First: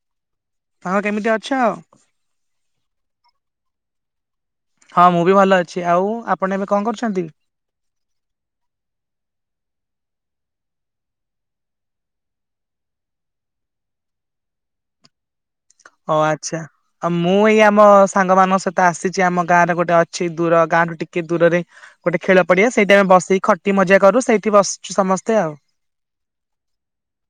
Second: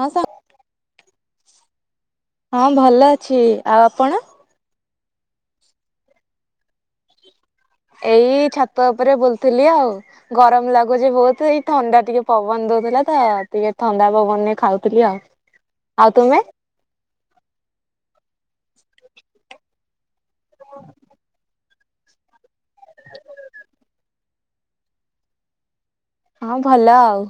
ହଁ ସାର୍ ତମେ କେମିତି ଅଛ। ହଁ ଭଲ ଅଛି ଆଉ ଆପଣ? ହଁ ମୁଁ ବି ଭଲ ଅଛି ଆଉ ଆପଣ ଏବେ କଣ କରୁଛନ୍ତି। ଏଇ ଛାତ ଉପରେ ବୁଲୁଥିଲି ଆଉ। ଗରମ ଲାଗୁଛି ବହୁତ ଏଇ ଥଣ୍ଡା ଟିକେ ପବନ ଦଉଥିଲା ତ ଟିକେ ଥଣ୍ଡା ପବନରେ ଖାଉଥିଲି ଆଉ। ଆଉ ଓ ତୁମେ? ଆଚ୍ଛା ଆଉ ମୁଁ ଏଇ ଆମ ସାଙ୍ଗ ମାନଙ୍କ ସହିତ ଆସିଛି ଆମ ଗାଁ ରେ ଗୋଟେ ଅ ଛି ଦୂର ଗାଁଠୁ ଟିକେ ଦୂରରେ। ଗୋଟେ ଖେଳ ପଡିଆ ସେଇଠି ଆମେ ବସିିକି ଖଟି ମଜା କରୁ ସେଇଠି ବସଛୁ ସମସ୍ତେ ଆଉ। ହଁ ଭଲ ଆଉ।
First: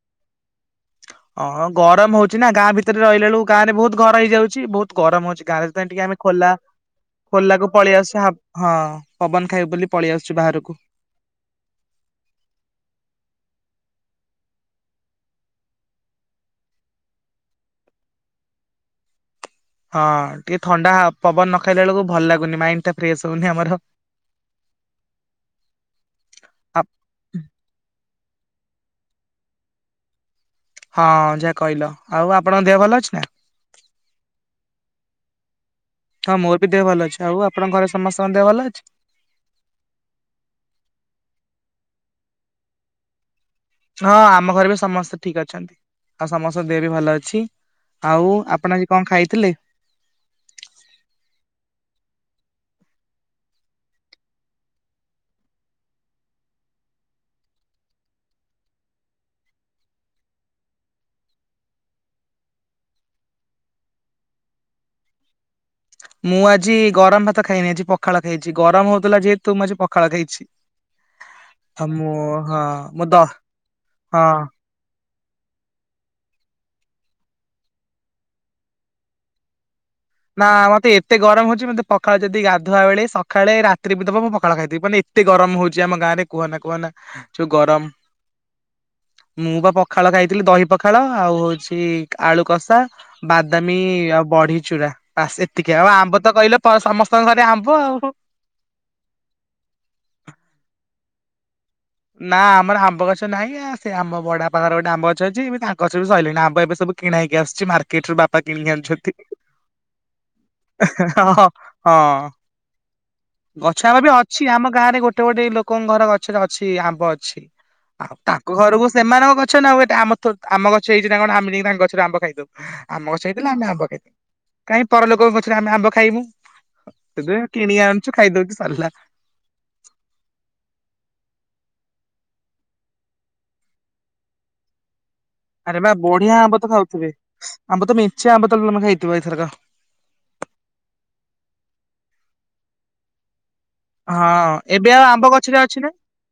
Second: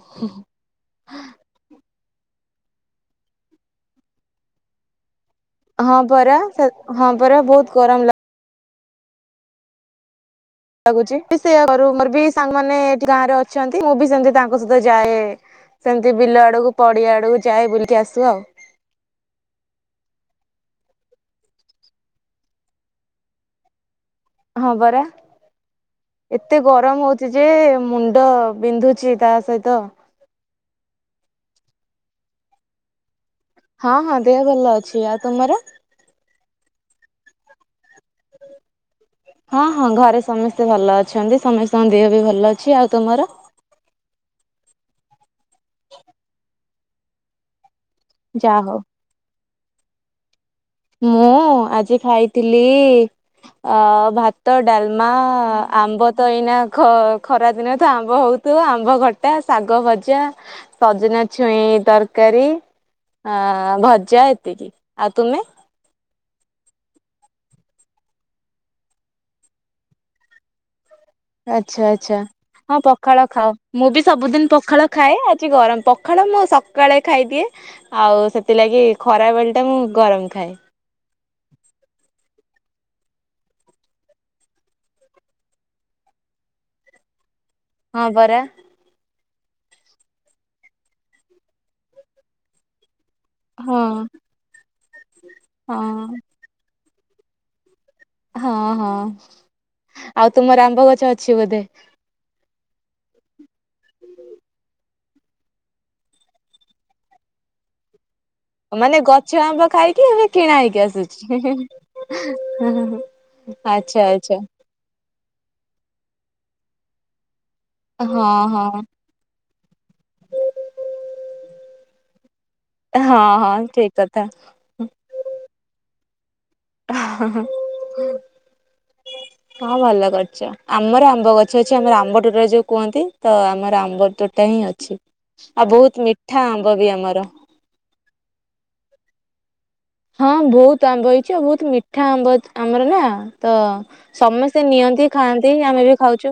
ଅ ହଁ ଗରମ ହଉଛି ନା ଗାଁ ଭିତରେ ରହିଲା ବେଳୁକୁ ଗାଁ ରେ ବହୁତ ଘର ହେଇଯାଉଛି ବହୁତ ଗରମ ହଉଛି ଗାଁରେ ସେଇଥିପାଇଁ ହଁ ଟିକେ ଆମେ ପରା ଖୋଲା ହଁ ପରା ବହୁତ ଖୋଲାକୁ ପଳେଇ ଗରମ ଲା ଆସୁ ହା ହଁ ପବନ ଖାଇବୁ ବୋଲି ପଳେଇ ଆସୁଚୁ ବାହାରକୁ। ଲାଗୁଚି ସେ ମୋର ବି ସାଙ୍ଗମାନେ ଏଠି ଗାଁ ରେ ଅଛନ୍ତି ମୁଁ ବି ସେମିତି ତାଙ୍କ ସହିତ ଯାଏ। ସେମିତି ବିଲ ଆଡ଼କୁ ପଡ଼ିଆ ଆଡ଼କୁ ଯାଏ ବୁଲି ଆସୁ ଆଉ। ହଁ ଟିକେ ଥଣ୍ଡା ପବନ ନ ଖାଇଲା ବେଳକୁ ଭଲ ଲାଗୁନି ମାଇଣ୍ଡ ଟା ଫ୍ରେଶ ହଉନି ଆମର। ହଁ ପରା। ଏତେ ଗରମ ହଉଛି ଯେ ମୁଣ୍ଡ ବିନ୍ଧୁଛି ତା ସହିତ ହଁ ଯାହା କହିଲ ଆଉ ଆପଣଙ୍କ ଦେହ ଭଲ ଅଛି ନା। ହଁ ହଁ ଦେହ ଭଲ ଅଛି ଆଉ ତୁମର? ହଁ ମୋର ବି ଦେହ ଭଲ ଅଛି ଆଉ ଆପଣଙ୍କ ଘରେ ସମସ୍ତେଙ୍କ ଦେହ ଭଲ ଅଛି। ହଁ ହଁ ଘରେ ସମସ୍ତେ ଭଲ ଅଛନ୍ତି ସମସ୍ତଙ୍କ ଦେହ ବି ଭଲ ଅଛି ଆଉ ତୁମର? ହଁ ଆମ ଘରେ ବି ସମସ୍ତେ ଠିକ ଅଛନ୍ତି ଆଉ ସମସ୍ତଙ୍କ ଦେହେ ବି ଭଲ ଅଛି। ଆଉ ଯାହା ଆପଣ ହଉ ଆଜି କଣ ଖାଇଥିଲେ। ମୁଁ ଆଜି ଖାଇଥିଲି ଅ ଭାତ ଡାଲମା ଆମ୍ବ ତ ଏଇନା ଖ ଖରା ଦିନ ତ ଆମ୍ବ ହଉ ତୁ ଆମ୍ବ ଖଟା ଶାଗ ଭଜା ସଜନା ଛୁଇଁ ତରକାରୀ। ହଁ ଭଜା ଏତିକି ଆଉ ତୁମେ? ମୁଁ ଆଜି ଗରମ ଭାତ ଖାଇନି ଆଜି ପଖାଳ ଖାଇଚି। ଗରମ ହଉଥିଲା ଯେହେତୁ ମୁଁ ଆଜି ପଖାଳ ଖାଇଚି। ଆଚ୍ଛା ଆଛା, ହଁ ମୁଁ ଦ ପଖାଳ ଖାଅ। ମୁଁ ବି ହଁ ସବୁଦିନ ପଖାଳ ଖାଏ ଆଜି ଗରମ, ପଖାଳ ମୁଁ ସକାଳେ ଖାଇଦିଏ। ଆଉ ସେଥିଲାଗି ଖରା ବେଳ୍ ଟା ମୁଁ ଗରମ ନା ଖାଏ ମତେ ଏତେ ଗରମ ହଉଛି, ମତେ ପଖାଳ ଯଦି ଗାଧୁଆ ବେଳେ ସକାଳେ ରାତିରେ ବି ଦବ, ମୁଁ ପଖାଳ ଖାଇଦେବି। ମାନେ ଏ ଏତେ ଗରମ ହଉଛି ଆମ ଗାଁ ରେ, କୁହନା କୁହନା ଯଉ ଗରମ! ହଁ ପରା ମୁଁ, ବା ପଖାଳ ଖାଇଥିଲି। ଦହି ପଖାଳ, ଆଉ ହଉଛି ଆଳୁ କଷା। ବାଦାମୀ ହଁ। ଆଉ ବଢି ଚୁରା, ବାସ୍ ଏତିକି ଆଉ ହଁ ଆମ୍ବ ତ କହିଲ, ସମସ୍ତଙ୍କ ଘରେ ଆମ୍ବ ଆଉ। ହଁ, ହଁ, ଆଉ ତୁମର ଆମ୍ବ ଗଛ ଅଛି ବୋଧେ! ନା, ଆମର ଆମ୍ବ ଗଛ ନାହିଁ। ସେ ଆମ ବଡପା ଘର ଗୋଟେ ଆମ୍ବ ଗଛ ଅଛି। ଏବେ ତାଙ୍କ ଗଛରୁ ବି ସଇଲାଣି। ଆମ୍ବ ଏବେ ସବୁ କିଣାହେଇକି ଆସୁଛି ମାର୍ କେଟରୁ ବାପା କିଣିିକି ମାନେ ଆଣୁଛନ୍ତି। ଗଛ ଆମ୍ବ ଖାଇକି ଏବେ କିଣା ହେଇକି ଆସୁଛି। ହଁ, ହଁ ଗଛ ଆମ୍ବ ଆଚ୍ଛା ବି ଆଚ୍ଛା ଅଛି, ଆମ ଗାଁ ରେ ଗୋଟେ ଗୋଟେ ଲୋକଙ୍କ ଘର ଗଛରେ ଅଛି, ଆମ୍ବ ଅଛି। ଆଉ ହଁ ତାଙ୍କ ହଁ। ଘରକୁ ସେମାନଙ୍କ ଗଛ ନାଉ। ଏଟା ଆମ ଥୋ ଆମ ଗଛ ହେଇଛି ନା କଣ, ଆମେ ତାଙ୍କ ଗଛରେ ଆମ୍ବ ଖାଇଦବୁ। ଆମ ଗଛ ହଁ ହେଇଥିଲା ଆମେ ହଁ ଆମ୍ବ ଠିକ ଖାଇଥି କଥା। କାହିଁ ପରଲୋକଙ୍କୁ ଗଛରୁ ଆମେ ଆମ୍ବ ଖାଇମୁ? ତେବେ କିଣିକି ଆଣୁଛୁ, ଖାଇଦଉଛୁ ସରଲା। ହଁ, ଭଲ କରିଛ। ଆମର ଆମ୍ବ ଗଛ ଅଛି। ଆମର ଆମ୍ବ ତୁଟର ଯୋଉ କୁହନ୍ତି, ତ ଆମର ଆମ୍ବ ତୁ ଏଇଟା ହିଁ ଅଛି, ଆଉ ଆରେ ବା ବହୁତ ବଢିଆ ମିଠା ତ ଆମ୍ବ ବି ଖାଉଥିବେ ଆମର। ଆମ୍ବ ତ ମେଞ୍ଚେ ଆମ୍ବ, ତାଏଲେ ତମେ ଖାଇଥିବ ଏଥରକ! ହଁ, ବହୁତ ଆମ୍ବ ହେଇଛି। ଆଉ ବହୁତ ମିଠା ଆମ୍ବ ଆମର ନା, ତ ହଁ, ସମସ୍ତେ ଏବେ ଆଉ ନିଅନ୍ତି ଆମ୍ବ ଖାଆନ୍ତି ଗଛରେ ଅଛି ଆମେ ନା? ବି ଖାଉଛୁ।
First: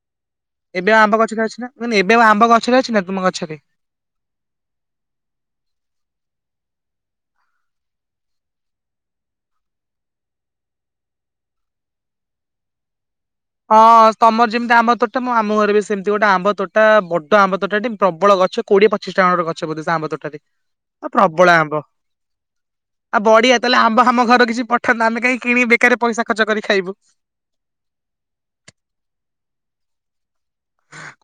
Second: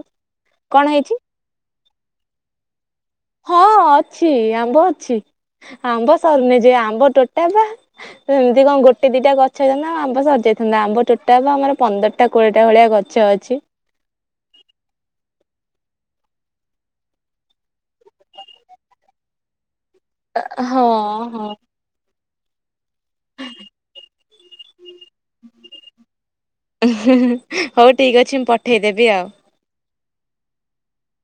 କଣ ଏବେ ଆଉ ଆମ୍ବ ହେଇଛି? ଗଛରେ ଅଛି ନା? ନା ନା, ଏବେ ଆଉ ଆମ୍ବ ଗଛରେ ଅଛି ନା, ତୁମ ଗ ହଁ, ଅଛି ଆମ୍ବ ଅଛି। ଆମ୍ବ ସରୁନି, ଯେ ଆମ୍ବ ତୋଟା ପା। ସେମିତି କଣ ଗୋଟେ ଦିଟା ଗଛ ହେଇଥାନ୍ତା, ଆଉ ଆମ୍ବ ସରି ଯାଇଥାନ୍ତା, ଆମ୍ବ ଟୋଟାଲ୍ ବା ଆମର ପନ୍ଦର ଟା କୋଡ଼ିଏଟା ଭଳିଆ ଗଛ ଅଛି। ହଁ, ତମର ଯେମିତି ଆମ୍ବ ତୋଟା, ମୁଁ ଆମୁଁ ଘରେ ବି ସେମିତି ଗୋଟେ ଆମ୍ବ ତୋଟା, ବଡ ଆମ୍ବ ତୋଟା ଟି ପ୍ରବଳ ଗଛ। କୋଡିଏ ପଚିଶଟା ଖଣ୍ଡେ ଗଛ ବୋଧେ ସେ ଆମ୍ବ ତୋଟାରେ! ହଁ ଆ ହଁ ପ୍ରବଳ ଆମ୍ବ। ଆ ବଢିଆ ତାହେଲେ, ଆମ୍ବ, ଆମ ଘର କିଛି ପଠାନ୍ତ, ଆମେ କାହିଁ କିଣ ବେକାରେ ପଇସା ଖର୍ଚ୍ଚ କରି ଖାଇବୁ? ହଉ ଠିକ୍ ଅଛି, ମୁଁ ପଠେଇଦେବି ଆଉ।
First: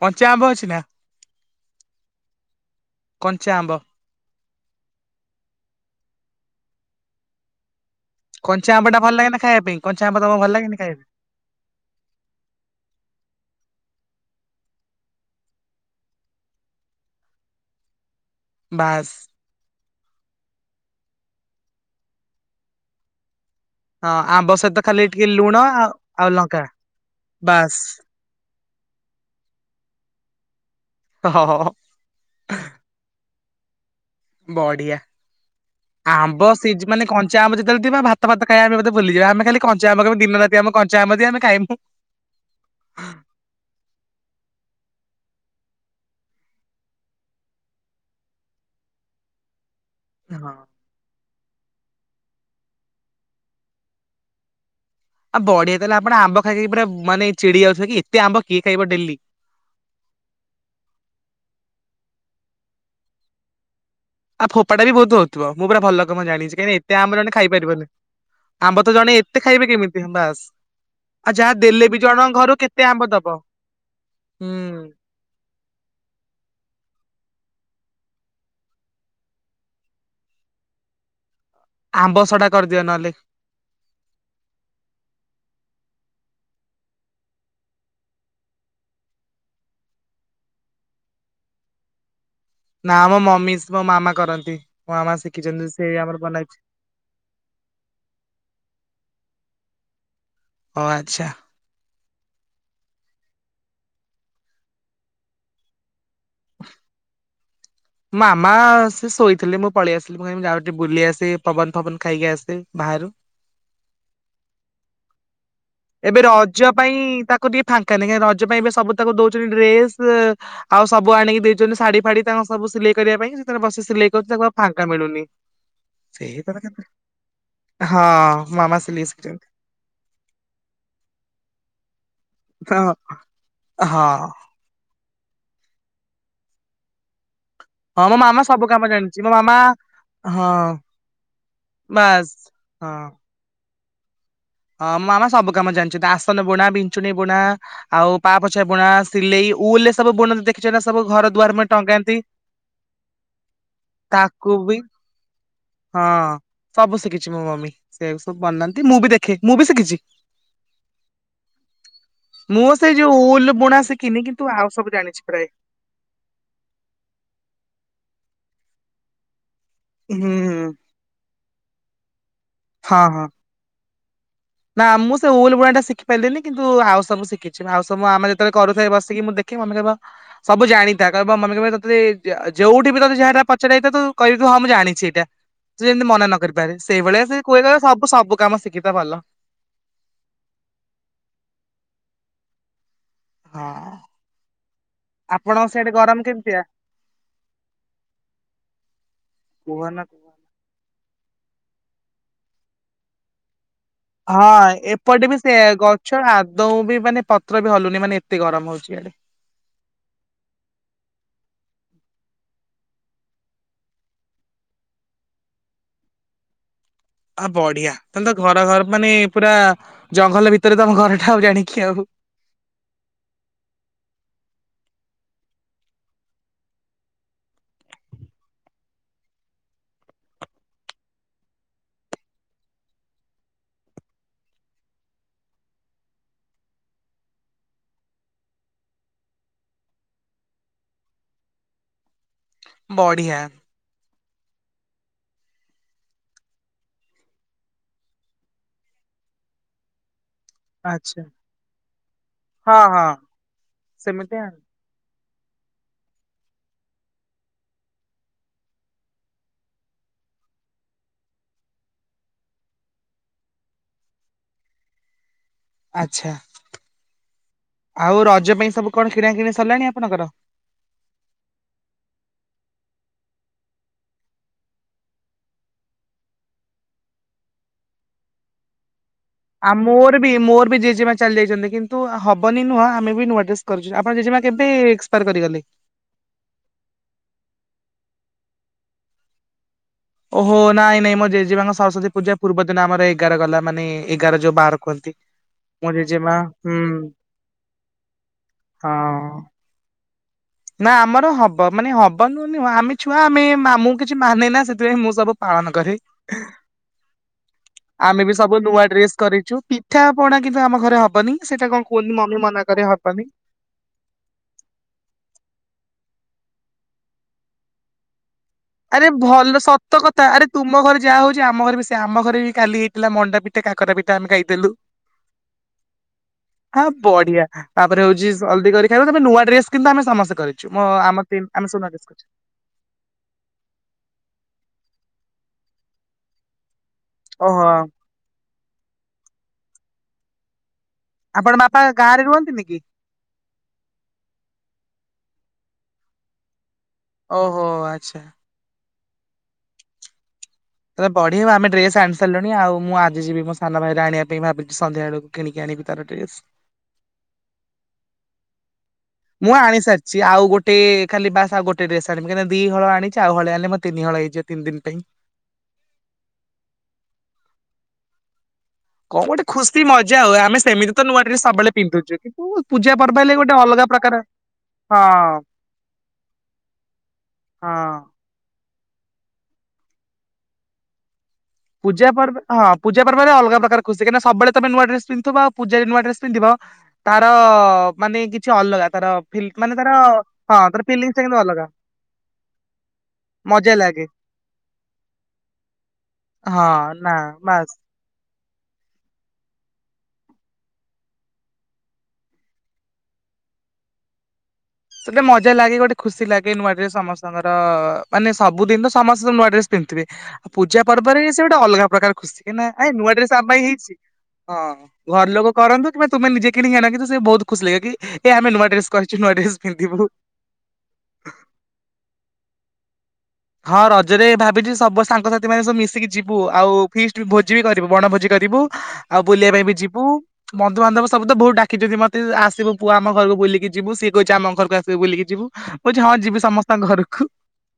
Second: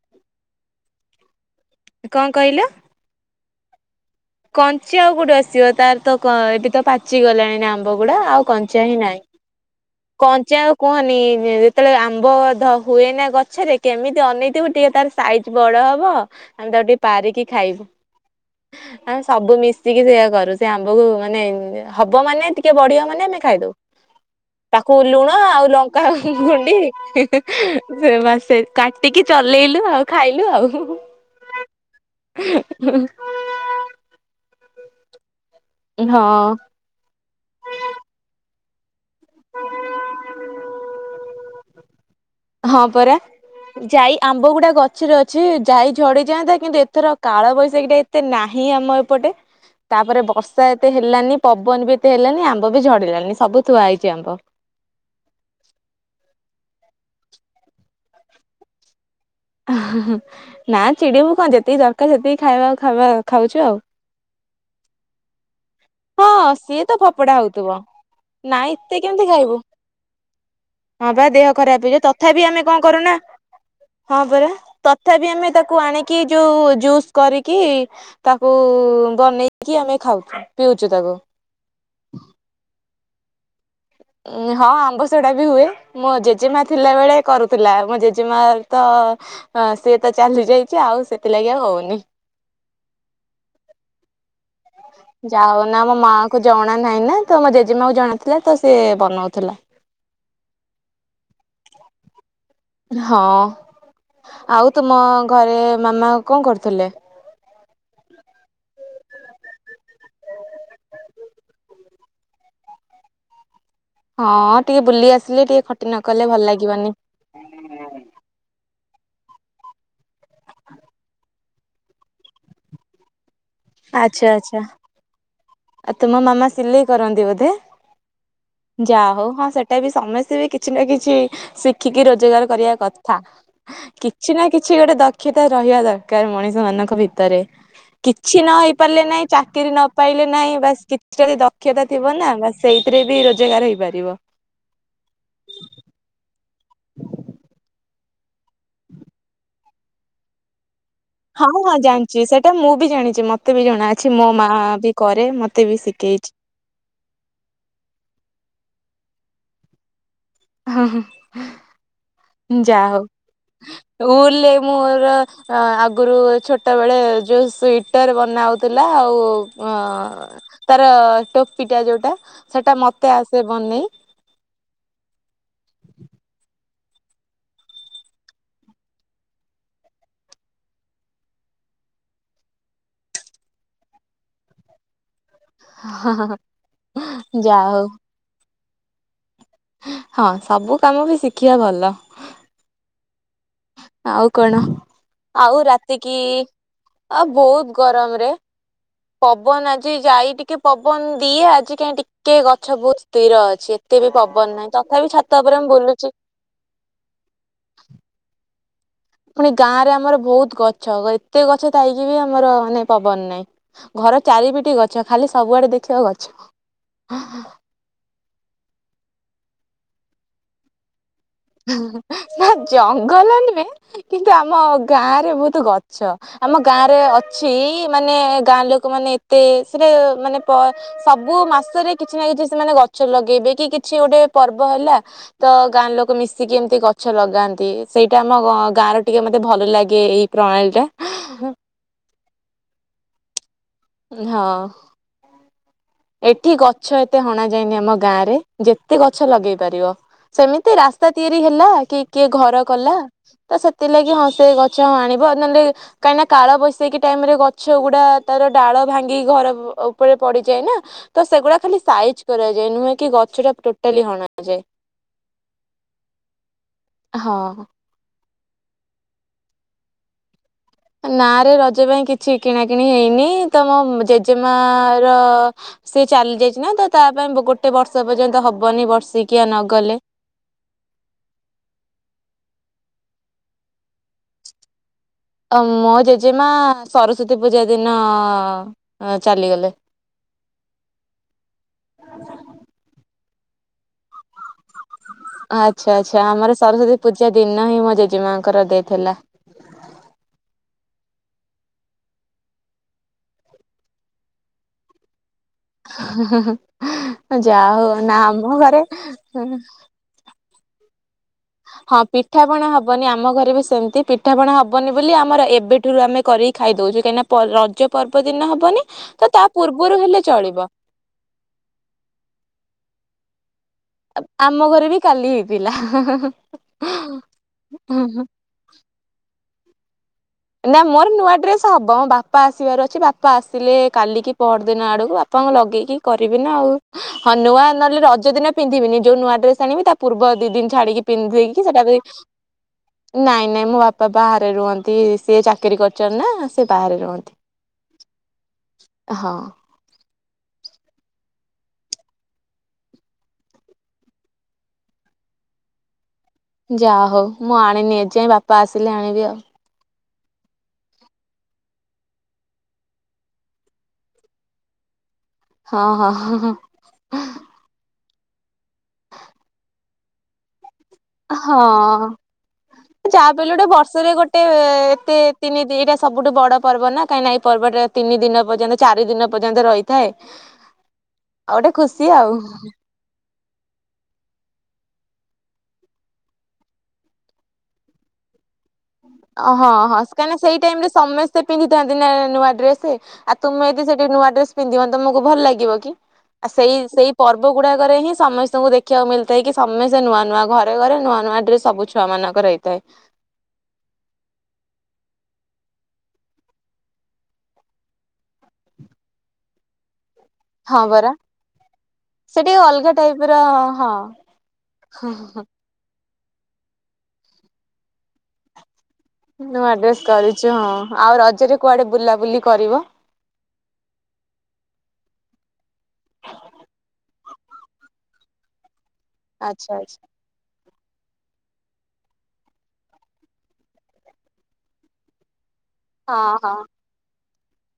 କଞ୍ଚା ଆମ୍ବ ଅଛି ନା? କଣ କହିଲ? କଞ୍ଚା ଆମ୍ବ। କଞ୍ଚା ଆଉ କୋଉଠୁ ଆସିବ? ତାର ତ କ ଏବେ ତ ପାଚି ଗଲାଣି ନା ଆମ୍ ବଗୁଡା ଆଉ କଞ୍ଚା ଆମ୍ବ ଟା ହିଁ ଭଲ ନାହିଁ। ଲାଗେ ନା ଖାଇବା ପାଇଁ ଆମ୍ବ ତମକୁ ଭଲ କଞ୍ଚା ଲାଗେନି ଆଉ ଖାଇବା ପାଇଁ? କୁହନି, ଯେଁ ଯେତ୍ କେତେବେଳେ ଆମ୍ବ ଧ ହୁଏନା ଗଛରେ କେମିତି ଅନେଇଥିବୁ, ଟିକେ ତାର ସାଇଜ ବଡ ହବ। ଆମେ ତାକୁ ଟିକେ ପାରିକି ଖାଇବୁ। ବାସ୍ ଆମେ ସବୁ ମିଶିକି ସେଇଆ କରୁ। ସେ ଆମ୍ବକୁ ମାନେ ହବ ମାନେ, ଟିକେ ବଢିବ ମାନେ ଆମେ ଖାଇଦଉ। ହଁ ଆମ୍ବ ସହିତ ତାକୁ ଖାଲି ଟିକେ ଲୁଣ ଆଉ ଲଙ୍କା ଆଉ ଲଙ୍କା ଗୁଣ୍ଡି, ହିଁ, ହିଁ, ବାସ୍। ସେ ମା ସେ କାଟିକି ଚଲେଇଲୁ, ଆଉ ଖାଇଲୁ ଆଉ। ହ ହ ହ ହ। ହଁ ହଁ। ବଢିଆ। ଆମ୍ବ ହଁ ସିଝ୍ ମାନେ କଞ୍ଚା ଆମ୍ବ ଯେତେବେଳେ ଥିବ, ଭାତ ଫାତ ଖାଇବା ଆମେ ବୋଧେ ଭୁଲି ଯିବା। ଆମେ ଖାଲି କଞ୍ଚା ଆମ୍ବ ଖାଇବୁ ଦିନ ରାତି ଆମ କଞ୍ଚା ଆମ ଦିଅ ଆମେ ଖାଇମୁ। ହଁ, ପରା। ଯାଇ ଆମ୍ବ ଗୁଡା ଗଛରେ ଅଛି। ଯାଇ ଝଡିଯାଆନ୍ତା, କିନ୍ତୁ ଏଥର କାଳ ବୈଶାଖୀ ଟା ଏତେ ନାହିଁ ଆମ ଏପଟେ। ତା'ପରେ ହଁ ବର୍ଷା ଏତେ ହେଲାନି, ପବନ ବି ଏତେ ହେଲାନି, ଆମ୍ବ ବି ଝଡ଼ିଲାନି। ସବୁ ଥୁଆ ହେଇଛି ଆମ୍ବ। ଆ ବଢିଆ ତା, ହେଲେ ଆପଣ ଆମ୍ବ ଖାଇ ଖାଇ ପୁରା ମାନେ ଚିଡି ଯାଉଥିବେ କି, ଏତେ ଆମ୍ବ କିଏ ଖାଇବ ଡେଲି? ନା ଚିଡିିବୁ କଣ? ଯେତିକି ଦରକାର ସେତିକି ଖାଇବା ଖାଇବା ଖାଉଛୁ ଆଉ। ଆଉ ଫୋପଡ଼ା ବି ବହୁତ ହଉଥିବ ମୁ ପୁରା ଭଲ ରକମ ହଁ ଜଣିଛି କାହିଁକି ନା ସିଏ ତ ଏତେ ଆମ୍ୱ ଫପଡା ଜଣେ ହଉଥିବ ଖାଇପାରିବନି। ନାଇଁ ଆମ୍ବ ତ ଜଣେ କେମିତି ଏତେ ଖାଇବୁ। ଖାଇବେ କେମିତି ହଁ ବାସ। ହଁ ବା ଦେହ ଖରାପ ହେଇଯିବ ତଥାପି ଆମେ କଁ କେତେ ଆମ୍ବ କରୁନା ଦବ ହଁ ପରା ହୁଁ ତ ତଥାପି ଆମେ ତାକୁ ଆଣିକି ଯୋଉ ଜୁସ୍ କରିକି। ତାକୁ ବନେଇକି ଆମେ ଖାଉଚୁ ପିଉଛୁ ତାକୁ। ଆମ୍ବ ସଡା କରିଦିଅ ନହେଲେ। ଉଁ ହଁ ଆମ୍ବ ସଡ଼ା ବି ହୁଏ। ମୋ ଜେଜେମା ଥିଲା ବେଳେ କରୁଥିଲା ଆଉ ମୋ ଜେଜେ ମା ଏବେ ତ। ହଁ ସିଏ ତ ଚାଲି ଯାଇଛି ଆଉ ସେଥିଲାଗି ଆଉ ହଉନି। ନା ମୋ ମମି ସ ମୋ ମାମା କରନ୍ତି। ମୋ ମାମା ଯା ହଉ ଶିଖିଛନ୍ତି ନା‌ ସେ ମୋ ମା ଆମର କୁ ବନାଇଛି ଜଣା ନାହିଁ ନା ତ ମୋ ଜେଜେମା କୁ ଜଣା ଥିଲା ତ ସିଏ ବନଉଥିଲା। ଓ ଆଚ୍ଛା। ହଁ ଆଉ ତମ ଘରେ ମାମା କଣ କରୁଥିଲେ? ମାମା ସେ ଶୋଇଥିଲେ ମୁଁ ପଳେଇ ଆସିଲି। ମୁଁ କହିଲି ମୁଁ ଯାଉଚି ଟିକେ ବୁଲି ଆସେ ପବନ ଫବନ ଖାଇକି ଆସେ ବାହାରୁ। ହଁ ଟିକେ ବୁଲି ଆସିଲେ ଟିକେ ଖ ଏବେ ରଜ ପାଇଁ ତାକୁ ଟିକେ ଫାଙ୍କା ନାଇ କାଇଁ ରଜ ପାଇଁ ଏବେ ସବୁ ତାକୁ ଦଉଛନ୍ତି ଡ୍ରେସ। ଆଉ ସବୁ ଆଣିକି ଦେଇଛନ୍ତି ଶାଢୀ ଫାଢୀ ତାଙ୍କର ସବୁ ସିଲେଇ କରିବା ପାଇଁ ସିଏ ତାର ବସି ସିଲେଇ ଆଚ୍ଛା କରୁଛି ତାକୁ ଆଚ୍ଛା। ଫାଙ୍କା ମିଳୁନି। ଆଉ ତୁମ ସେଇ ମାମା କଥା କେତେ ସିଲେଇ କରନ୍ତି ବୋଧେ ହଁ ମାମା ଯା ସିଲେଇ ହଉ ଶିଖିଛନ୍ତି ହଁ। ସେଟା ବି ସମସ୍ତେ ବି କିଛି ନା କିଛି ଶିଖିକି ରୋଜଗାର। କରିବା ହଁ। କଥା ହଁ କିଛି ନା କିଛି ଗୋଟେ ଦକ୍ କ୍ଷତା ରହିବା ଦରକାର ମଣିଷ ମାନଙ୍କ ଭିତରେ। ହଁ ମୋ କିଛି ମାମା ନ ସବୁ ହେଇ କାମ ପାରିଲେ ଜାଣିଛି ନାହିଁ ମୋ ମାମା ଚାକିରି ନ ପାଇଲେ। ହଁ ନାଇଁ ବାସ୍ କିଛି ଯଦି ଦକ୍ଷତା ଥିବ ନା ବାସ୍ ବାସ ହଁ। ସେଇଥିରେ ବି ରୋଜଗାର ହେଇପାରିବ। ହଁ ମୋ ମାମା ସବୁ କାମ ଜାଣିଛନ୍ତି ଆସନ ବୁଣା ବିଞ୍ଚୁଣି ବୁଣା ଆଉ ପା ପୋଛା ବୁଣା ସିଲେଇ। ଉଲରେ ସବୁ ବୁଣନ୍ତି ଦେଖ ଖିଚ ନା ସବୁ ଘର ଦୁଆର ହଁ ମୁହଁରେ ହଁ ଟଙ୍ଗାନ୍ତି। ଜାଣିଛି ସେଇଟା ମୁଁ ବି ଜାଣିଛି ମତେ ବି ଜଣା ଅଛି ମୋ ମା ବି କରେ ମତେ ବି ହଁ ଶିଖେଇଛି। ସବୁ ଶିଖିଛି ମୋ ମମି ସେଇଆକୁ ସବୁ ବନାନ୍ତି ମୁଁ ବି ଦେଖେ ମୁଁ ବି ଶିଖିଛି। ହୁଁ ହୁଁ। ମୁଁ ଯା ସେଇ ଯୋଉ ଉଲ ବୁଣା ହଉ ଶିଖିନି କିନ୍ତୁ ଉଲରେ ଆଉ ସବୁ ମୋର ଜାଣିଛି ପ୍ରାୟ ଆଗରୁ ଛୋ ଛୋଟବେଳେ ଯୋଉ ସୁଇଟର ବନା ହଉଥିଲା ଆଉ ଅ। ହୁଁ ତାର ଟୋପିଟା ଯୋଉଟା ସେଟା ହଁ ମତେ ହଁ। ଆସେ ବନେଇ। ନା ମୁଁ ସେ ଉଲ ବୁଣା ଟା ଶିଖି ପାରିଲିନି କି ନ୍ତୁ ଆଉ ସବୁ ଶିଖିଛି ଆଉ ସବୁ ମୋ ମାମା ଯେତେବେଳେ କରୁଥାଏ ବସିକି ମୁଁ ଦେଖେ ମମି କହିବ। ସବୁ ଜାଣିଥା କହିବ ମମି କହିବ ତତେ ଜା ଯୋଉଠି ବି ତତେ ଯାହାଟା ପଚାର ହେଇଥିବ ତୁ କିହିବୁ ହଁ ମୁଁ ଜାଣିଛି ଏଇଟା। ତୁ ଯେମିତି ମନା ନ କରିପାରେ ସେଇଭଳିଆ ସେ କୁହେ ଯାହା ତ ହଉ ସବୁ ସବୁ କାମ ଶିଖିଥା ଭଲ। ହଁ ସବୁ କାମ ବି ଶିଖିବା ଭଲ। ହଁ। ଆଉ କଣ ଆଉ ଆପଣଙ୍କ ସିଆଡେ ରାତିକି ଗରମ କେମିତିଆ ଆ ବହୁତ ଗରମ ରେ। ପବନ ଆଜି କୁହନା କୁହନା। ଯାଇ ଟିକେ। ପବନ ଦିଏ ଆଜି କାଇଁ ଟିକେ ଗଛ ବହୁତ ସ୍ଥିର ଅଛି। ଏତେ ବି ପବନ ହଁ ନାହିଁ ତଥାପି ଏପଟେ ଛାତ ବି ଉପରେ ସେୟା ମୁଁ ବୁଲୁଛି ଗଛ ଆଦୌ ବି ମାନେ ପତ୍ର ବି ହଲୁନି ମାନେ ଏତେ ଗରମ ହଉଛି ଇଆଡେ। ପୁଣି ଗାଁ ରେ ଆମର ବହୁତ ଗଛ ଏତେ ଗଛ ଥାଇକି ବି ଆମର ମାନେ ପବନ ନାହିଁ। ଘର ଚାରିପିଟି ଗଛ ଖାଲି ସବୁଆଡେ ଦେଖିବ ଗଛ। ଆ ବଢିଆ ତମେ ତ ଘର ଘର ମାନେ ପୁରା ଜଙ୍ଗଲ ଭିତରେ ତମ ଘର। ହେଁ ହେଁ ନା ଜଙ୍ଗଲ ନୁହେଁ କିନ୍ତୁ ଆମ ଗାଁ ରେ ବହୁତ ଗଛ। ଆମ ଗାଁରେ ଅଛି ମାନେ ଗାଁ ଲୋକ ମାନେ ଏତେ ସେଟା ମାନେ ପ ସବୁ ମାସରେ କିଛି ନା କିଛି ସେମାନେ ଗଛ ଲଗେଇବେ କି କିଛି ଗୋଟେ ପର୍ବ ହେଲା। ତ ଗାଁ ଲୋକ ମି ଶୀକି ଏମିତି ଗଛ ଲଗାନ୍ତି ସେଇଟା ଆମ ଗାଁରେ ଟିକେ ମତେ ଭଲ ଲାଗେ ଏଇ ପ୍ରଣାଳୀ ଟା। ବଢିଆ। ହଁ। ଏଠି ଗଛ ଏତେ ହଣା ଯାଏନି ଆମ ଗାଁ ରେ ଯେତେ ଗଛ ଲଗେଇ ପାରିବ ସେମିତି ତି ରାସ୍ତା ଆଚ୍ଛା ତିଆରି ହେଲା କି କିଏ ଘର ହଁ କଲା ହଁ ତ ସେଥିଲାଗି ହଁ ସେମିତି ସେ ଆଉ ଗ ଆଣିବ ନଲେ କାହିଁକି ନା କାଳ ବୈଶାଖୀ ଟାଇମ ରେ ଗଛ ଗୁଡା ତାର ଡାଳ ଭାଙ୍ଗି ଘର ଉପରେ ପଡିଯାଏ ନା। ତ ସେଗୁଡା ଖାଲି ସାଇଜ କରାଯାଏ ନୁହେଁ କି ଗଛ ଟା ଟୋଟାଲି ହଣା ଯାଏ। ଆଛା, ହଁ। ଆଉ ରଜ ପାଇଁ ସବୁ କଣ କିଣା କିିଣି ସରିଲାଣି ଆପଣଙ୍କର? ନାଁ ରେ ରଜ ପାଇଁ କିଛି କିଣା କିିଣି ହେଇନି ତମ ଜେଜେମା ର ସେ ଚାଲି ଯାଇଛି ନା ତ ତା ପାଇଁ ଗୋଟେ ବର୍ଷ ପର୍ଯ୍ୟନ୍ତ ହବନି ବର୍ଷିକି ଆମୁ ବି ମୋର ବି ଜେଜେମା ଚାଲି ଯାଇଛନ୍ତି କିନ୍ତୁ ହବନି ନୁହଁ ଆମେ ବି ନୂଆ ଡ୍ରେସ୍ କରୁଛୁ ଆପଣ ଜେମା କେବେ ଏ ମୋ ଜେଜେମା ସରସ୍ଵତୀ ପୂଜା ଦିନ ଚାଲିଗଲେ। ଓହୋ ନାଇଁ ନାଇଁ ମୋ ଜେଜେମାଙ୍କ ସରସ୍ଵତୀ ପୂଜା ପୂର୍ବ ଦିନ ଆମର ଏଗାର ଗଲା ମାନେ ଏଗାର ଯୋଉ ବାର କୁହନ୍ତି। ମୋ ଆଚ୍ଛା ଆଚ୍ଛା ଜେଜେମା ଆମର ହୁଁ ସରସ୍ଵତୀ ପୂଜା ଦିନ ହିଁ ମୋ ଜେଜେମାଙ୍କର ହଁ। ଡେଥ୍ ହେଲା। ନା ଆମର ହବ, ମାନେ ହବ ନୁହେଁ ଆମେ ଛୁଆ ଆମେ ମୁଁ କିଛି ମାନେ ନା ସେଥିପାଇଁ ମୁଁ ସବୁ ପାଳନ କରେ, ଯାହା ହଉ ନା ଆମେ ବି ଆମ ସବୁ ଘରେ ନୂଆ ଡ୍ରେସ କରିଛୁ, ପି ପିଠା ପଣା କିନ୍ତୁ ଆମ ଘରେ ହବନି। ସେଇଟା କଣ ହଁ କୁହନ୍ତି ମମି ପିଠା ମନା ପଣା କରେ ହବନି ଆମ ଘରେ ବି ସେମିତି ପି ପିଠ ପଣା ହବନି ବୋଲି ଆମର ଏବେଠୁରୁ ଆମେ କରିକି ଖାଇଦଉଛୁ କାହିଁକିନା ରଜ ପର୍ବ ଦିନ ହବନି, ଆରେ ତ ତା ଭଲ ସତ ପୂର୍ବରୁ ହେଲେ କଥା ଆରେ ଚଳିବ। ତୁମ ଘରେ ଯାହା ହଉଛି ଆମ ଘରେ ବି ସେୟା ଆମ ଘରେ ବି କାଲି ହେଇଥିଲା ମଣ୍ଡା ପିଠା କାକରା ପି ଟାନ ଆମ ଖାଇଥିଲୁ, ଘରେ ବି କାଲି ହେଇଥିଲା। ହଁ ବଢିଆ ତାପରେ ହଉଛି ଜଲଦି କରି ଖାଇବୁ ତା ରେ ନୂଆ ଡ୍ରେସ୍ କିନ୍ତୁ ଆମେ ସମସ୍ତେ କରିଚୁ ନା ମୋ ମୋର ଆମ ନୂଆ ଟିମ ଡ୍ରେସ୍ ଆମେ ହବ ସବୁ ନୂଆ ମୋ ଡ୍ରେସ କରିଚୁ। ବାପା ଆସିବାର ଅଛି ବାପା ଆସିଲେ କାଲିକି ପହର ଦିନ ଆଡ଼କୁ ବାପାଙ୍କୁ ଲଗେଇକି କରିବି ନା ଆଉ। ହଁ ନୂଆ ଓହୋ ନହେଲେ ରଜଦିନ ପିନ୍ଧିବିନି ଯୋଉ ନୂଆଡ୍ରେସ ଆଣିବି ତା ପୂର୍ବ ଦି ଦିନ୍ ଛାଡ଼ିକି ପିନ୍ଧିଦେଇ ଆପଣ କି ବାପା ସେଟା ବି ଗାଁ ରେ ରୁହନ୍ତିନି କି ନାଇଁ ନାଇଁ ମୋ ବାପା ବାହାରେ ରୁହନ୍ତି ସିଏ ଚାକିରି କରିଛନ୍ତି ନା ସେ ବାହାରେ ରୁହନ୍ତି। ଓହୋ ଆଚ୍ଛା। ହଁ। ତ ପଢିିବ ଆମେ ଡ୍ରେସ ଆଣି ସାରିଲୁଣି ଆ ମୁଁ ଆ ଯିବି ସାନ ଭାଇରେ ଆଣିବା ପାଇଁ ଭାବୁଚି ସନ୍ଧ୍ୟା ବେଳକୁ। କିଣିକି ଆଣିବି ତାର ଡ୍ରେସ୍। ଯାହା ହଉ ମୁଁ ଆଣିନି ଏଯାଏ ବାପା ଆସିଲେ ଆଣିବି ଆଉ। ମୁଁ ଆଣି ସାରଛି ଆଉ ଗୋଟେ ଖାଲି ବାସ୍ ଆଉ ଗୋଟେ ଡ୍ରେସ୍ ଆଣିବି କହିଁକିନା ଦି ହଳ ଆଣିଛି ଆଉ ହଳେ ଆଣିଲେ ମୋର ତିନି ହଳ ହେଇଯିବ। ତିନ୍ ଦିନ୍ ପାଇଁ ହଁ ହଁ [inaudible] କଣ ଗୋଟେ ଖୁସି ମଜା ଆଉ ଆମେ ସେମିତି ତ ନୂଆ ଡ୍ରେସ୍ ହଁ ସବୁବେଳେ ହଁ ପିନ୍ଧୁଛୁ କିନ୍ତୁ ପୂଜା ପର୍ବ ଯାହା ହେଲେ ବି ଗୋଟେ ଅଲଗା ପ୍ରକାର ହଁ। ତିିନିଦି ଏଇଟା ସବୁଠୁ ବଡ ପର୍ବ ନା କାହିଁକି ନା ଏଇ ପର୍ବଟା ହଁ। ତିନି ଦିନ ପର୍ଯ୍ୟନ୍ତ ଚାରି ଦିନ ପର୍ଯ୍ୟନ୍ତ ରହିଥାଏ, ଆଉ ଗୋଟେ ପୂଜା ଖୁସି ପର୍ବ ଆଉ। ହଁ ପୂଜା ପର୍ବରେ ଅଲଗା ପ୍ରକାରର ଖୁସି କାହିଁକି ନା ସବବେଳେ ତମେ ନୂଆ ଡ୍ରେସ୍ ପିନ୍ଧଥିବ ଆଉ ପୂଜା ରେ ନୂଆ ଡ୍ରେସ୍ ପିନ୍ଧିବ ତାର ମାନେ କିଛି ଅଲଗା। ତାର ଫିଲ୍ ଅ ହଁ ମାନେ ହଁ ତାର କାହିଁକିନା ହଁ ସେଇ ତାର ଟାଇମ ରେ ଫିଲିଙ୍ଗସ୍ ଟା କିନ୍ତୁ ସମସ୍ତେ ଅଲଗା ପିନ୍ଧିଥାନ୍ତି ନା ନୂଆ ଡ୍ରେସେ ଆ ତୁମେ ମଜା ଯଦି ଲାଗେ ସେଠି ନୂଆଡ୍ରେସ୍ ପିନ୍ଧିବନି ତମକୁ ଭଲ ଲାଗିବ କି ଆଉ ହଁ ସେଇ ନା ସେଇ ପର୍ବ ବାସ୍। ଗୁଡାକରେ ହିଁ ସମସ୍ତଙ୍କୁ ଦେ ଖିବାକୁ ମିଳିଥାଏ କି ସମସ୍ତେ ନୂଆ ନୂଆ ଘରେ ଘରେ ନୂଆ ନୂଆ ଡ୍ରେସ୍ ସବୁ ଛୁଆମାନଙ୍କର ହେଇଥାଏ। ଗୋଟେ ମଜା ଲାଗେ ଗୋଟେ ଖୁସି ଲାଗେ ନୂଆ ଡ୍ରେସ ସମସ୍ତଙ୍କର ମାନେ ସବୁଦିନ ତ ସମସ୍ତେ ନୂଆ ଡ୍ରେସ ପିନ୍ଧୁଥିବେ। ଆ ହଁ ପରା ପର୍ବରେ ସେ ଗୋଟେ ଅଲଗା ପ୍ରକାର ଖୁସି ସେ କାହିଁ ଟିକେ ନା ଏ ଅଲଗା ନୂଆ ଟାଇପ ଡ୍ରେସ ର ଆମ ପାଇଁ ହଁ ହେଇଛି। ହଁ ଘର ଲୋକ କରନ୍ତୁ କି ତୁମେ ନିଜେ କିଣିକି ଆଣ କିନ୍ତୁ ସେ ବହୁତ ଖୁସି ଲାଗିବ କି ଏ ଆମେ ନୂଆ ଡ୍ରେସ ନୂଆ ଡ୍ରେସ କରିଚ ଆଉ ରଜରେ କୁଆଡେ ବୁଲାବୁଲି କରିବ? ହଁ ରଜରେ ଭାବିଛି ସବୁ ସାଙ୍ଗସାଥି ମାନେ ସବୁ ମିଶିକି ଯିବୁ ଆଉ ଫିଷ୍ଟ ଭୋଜି ବି କରିବୁ ବଣ ଭୋଜି କରିବୁ। ଆଉ ବୁଲିବା ଆଚ୍ଛା ପାଇଁବି ଆଚ୍ଛା ଯିବୁ ବନ୍ଧୁବାନ୍ଧବ ସବୁତ ବହୁତ୍ ଡାକିଚନ୍ତି ମତେ ଆସିବୁ ପୁଅ ଆମ ଘରକୁ ବୁଲିକି ଯିବୁ ସିଏ କହିଚି ଆମ ଘରକୁ ଆସିବୁ ବୁଲିକି ଯିବୁ ମୁଁ କଉଛି ହଁଯିବି ସମସ୍ତଙ୍କ ଘରକୁ।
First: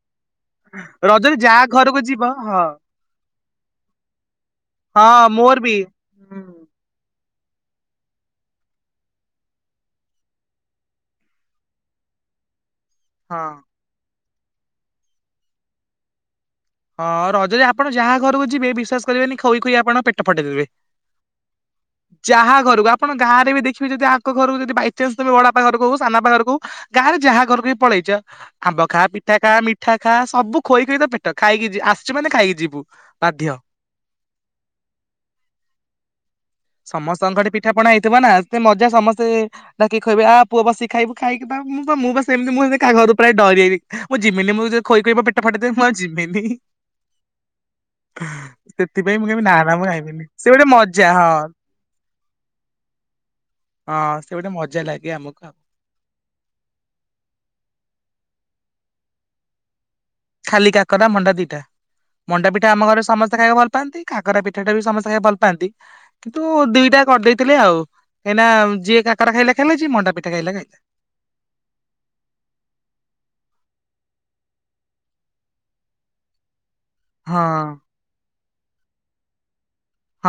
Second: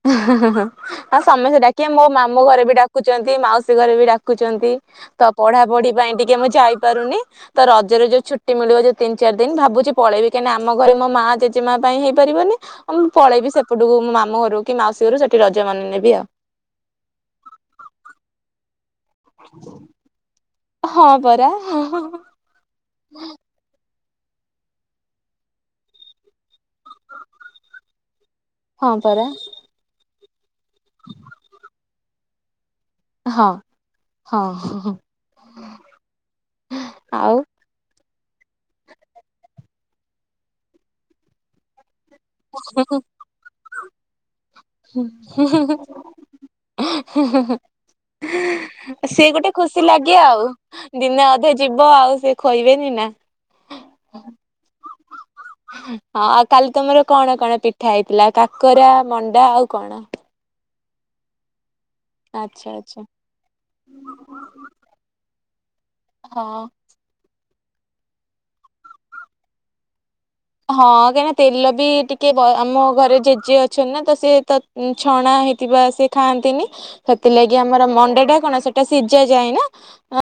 ହଁ ହ ହଁ। ହଁ ରଜରେ ତସମସ୍ତେ ଯାହା ଡାକିବେ ଘରକୁ ମୋ ଯିବ ମାମୁଁ ହଁ ଘରେବି ଡାକୁଚନ୍ତି ମାଉସୀ ଘରେବି ଡାକୁଚନ୍ତି ତ ହଁ ମୋର ପଢା ବି ପଢି ପାଇଁ ଟିକେ ହୁଁ ମୁଁ ଯାଇପାରୁନି। ତରଜରେ ଯୋଉ ଛୁଟି ମିଳିବ ଯଉ ତିନି ଚାରି ଦିନ ଭାବୁଚି ପଳେଇବି କାହିଁକି ଆମଘରେ ମୋ ମାଯଦି ମୋପାଇଁ ହେଇପାରିବନି ଆଉ ମୁଁ ହଁ। ପଳେଇବି ସେପଟକୁ ମୋ ମାମୁ ଘରକୁ କିମାଉସୀ ଘରକୁ ସେଠି ରଜ ମାନେଇନେବି ଆଉ। ହଁ ରଜରେ ଆପଣ ଯାହା ଘରକୁ ଯିବେ ବିଶ୍ୱାସ କରିବେନି ଖୋଇ ଖୋଇ ଆପଣ ପେଟ ଫଟେଇଦବେ। [unintelligible] ଯାହା ଘରକୁ ଆପଣ ଗାଁରେବି ଦେଖିବେ ଯଦି ଆଙ୍କ ଘରକୁ ଯଦି ବାଇଚାନ୍ସ ତମେ ବଡ଼ବାପା ଘରକୁ ହୋଉ ସାନା ବାପା ଘରକୁ ହୋଉ ଗାଁରେ ଯାହା ଘରକୁବି ପଳେଇଚ ଆମ୍ବ ହଁ ଖା ପରା ପିଠା ଖା ମିଠା ଖା ସବୁ ଖୋଇଖୋଇ ତପେଟ ଖାଇକି ଯିବ ଆସିଚୁ ମାନେ ଖାଇକି ଯିବୁ। ବାଧ୍ୟ ହଁ ହଁ। ଆଉ ସମସ୍ତଙ୍କଠି ପି ପିଠା ପଣା ହେଇଥିବନା ସେତେ ମଜା ସମେସ୍ତେ ଡାକିକି ଖୋଇବେ ଆ ପୁଅ ବସିକି ଖାଇବୁ ଖାଇକି ବା ମୁ ମୁଁ ବସି ସେମିତି ମୁଁ କାହା ଘରକୁ ପ୍ରାୟ ଡରିଗଲି ମୁଁ ଜିମିନି ମୁଁ ଯି ଖୋଇଖୋଇ ପେଟ ଫାଟେଇଦେବେ ମୁଁ ଜିମିନି ହୁ ହୁ ହୁ। ସେଥିପାଇଁ ମୁଁ କଇମି ନାନା ମୁଁ ଲାଗେ ଖାଇବିନି ଆଉ। ସେ ଗୋଟେ ମଜା ଦିନେ ହଁ। ଅଧେ ଯିବ ଆଉ ସେ ଖୋଇବେନିନା। ହଁ ସେଗୋଟେ ମଜା ଲାଗେ ଆମକୁ ଆଉ। ହଁ ଆଉ କାଲି ତମର କଣ କଣ ପିଠା ହେଇଥିଲା କାକରା ମଣ୍ଡା ଆଉ କଣ? ଖାଲି କାକରା ମଣ୍ଡା ଦିଟା। ମଣ୍ଡା ଆଚ୍ଛା ପିଠା ଆମ ଘରେ ଆଚ୍ଛା ସମେସ୍ତେ ଖାଇବାକୁ ଭଲ ପାଆନ୍ତି କାକେର ପିଠାଟାବି ସମସ୍ତେ ଖାଇବା ଭଲ ପାଆନ୍ତି। କିନ୍ତୁ ହଁ। ଦିଟା କରିଦେଇଥିଲେ ଆଉ କାହିଁକିନା ଯିଏ କାକେରା ଖାଇଲେ ଖାଇଲେ ଯିଏ ମଣ୍ଡା ପିଠା ଖାଇଲେ ଖାଇ ହଁ କାହିଁକିନା ତେଲବି ଟିକେ ଆମ ଘରେ ଜେଜେ ଅଛନ୍ତିନା ତସିଏ ତଛଣା ହେଇଥିବା ସେ ଖାଆନ୍ତିନି ସେଥିଲାଗି ହଁ। ଆମର ମଣ୍ଡେଟା କଣ ସେଟା ସିଝା ଯାଏନା ଆଁ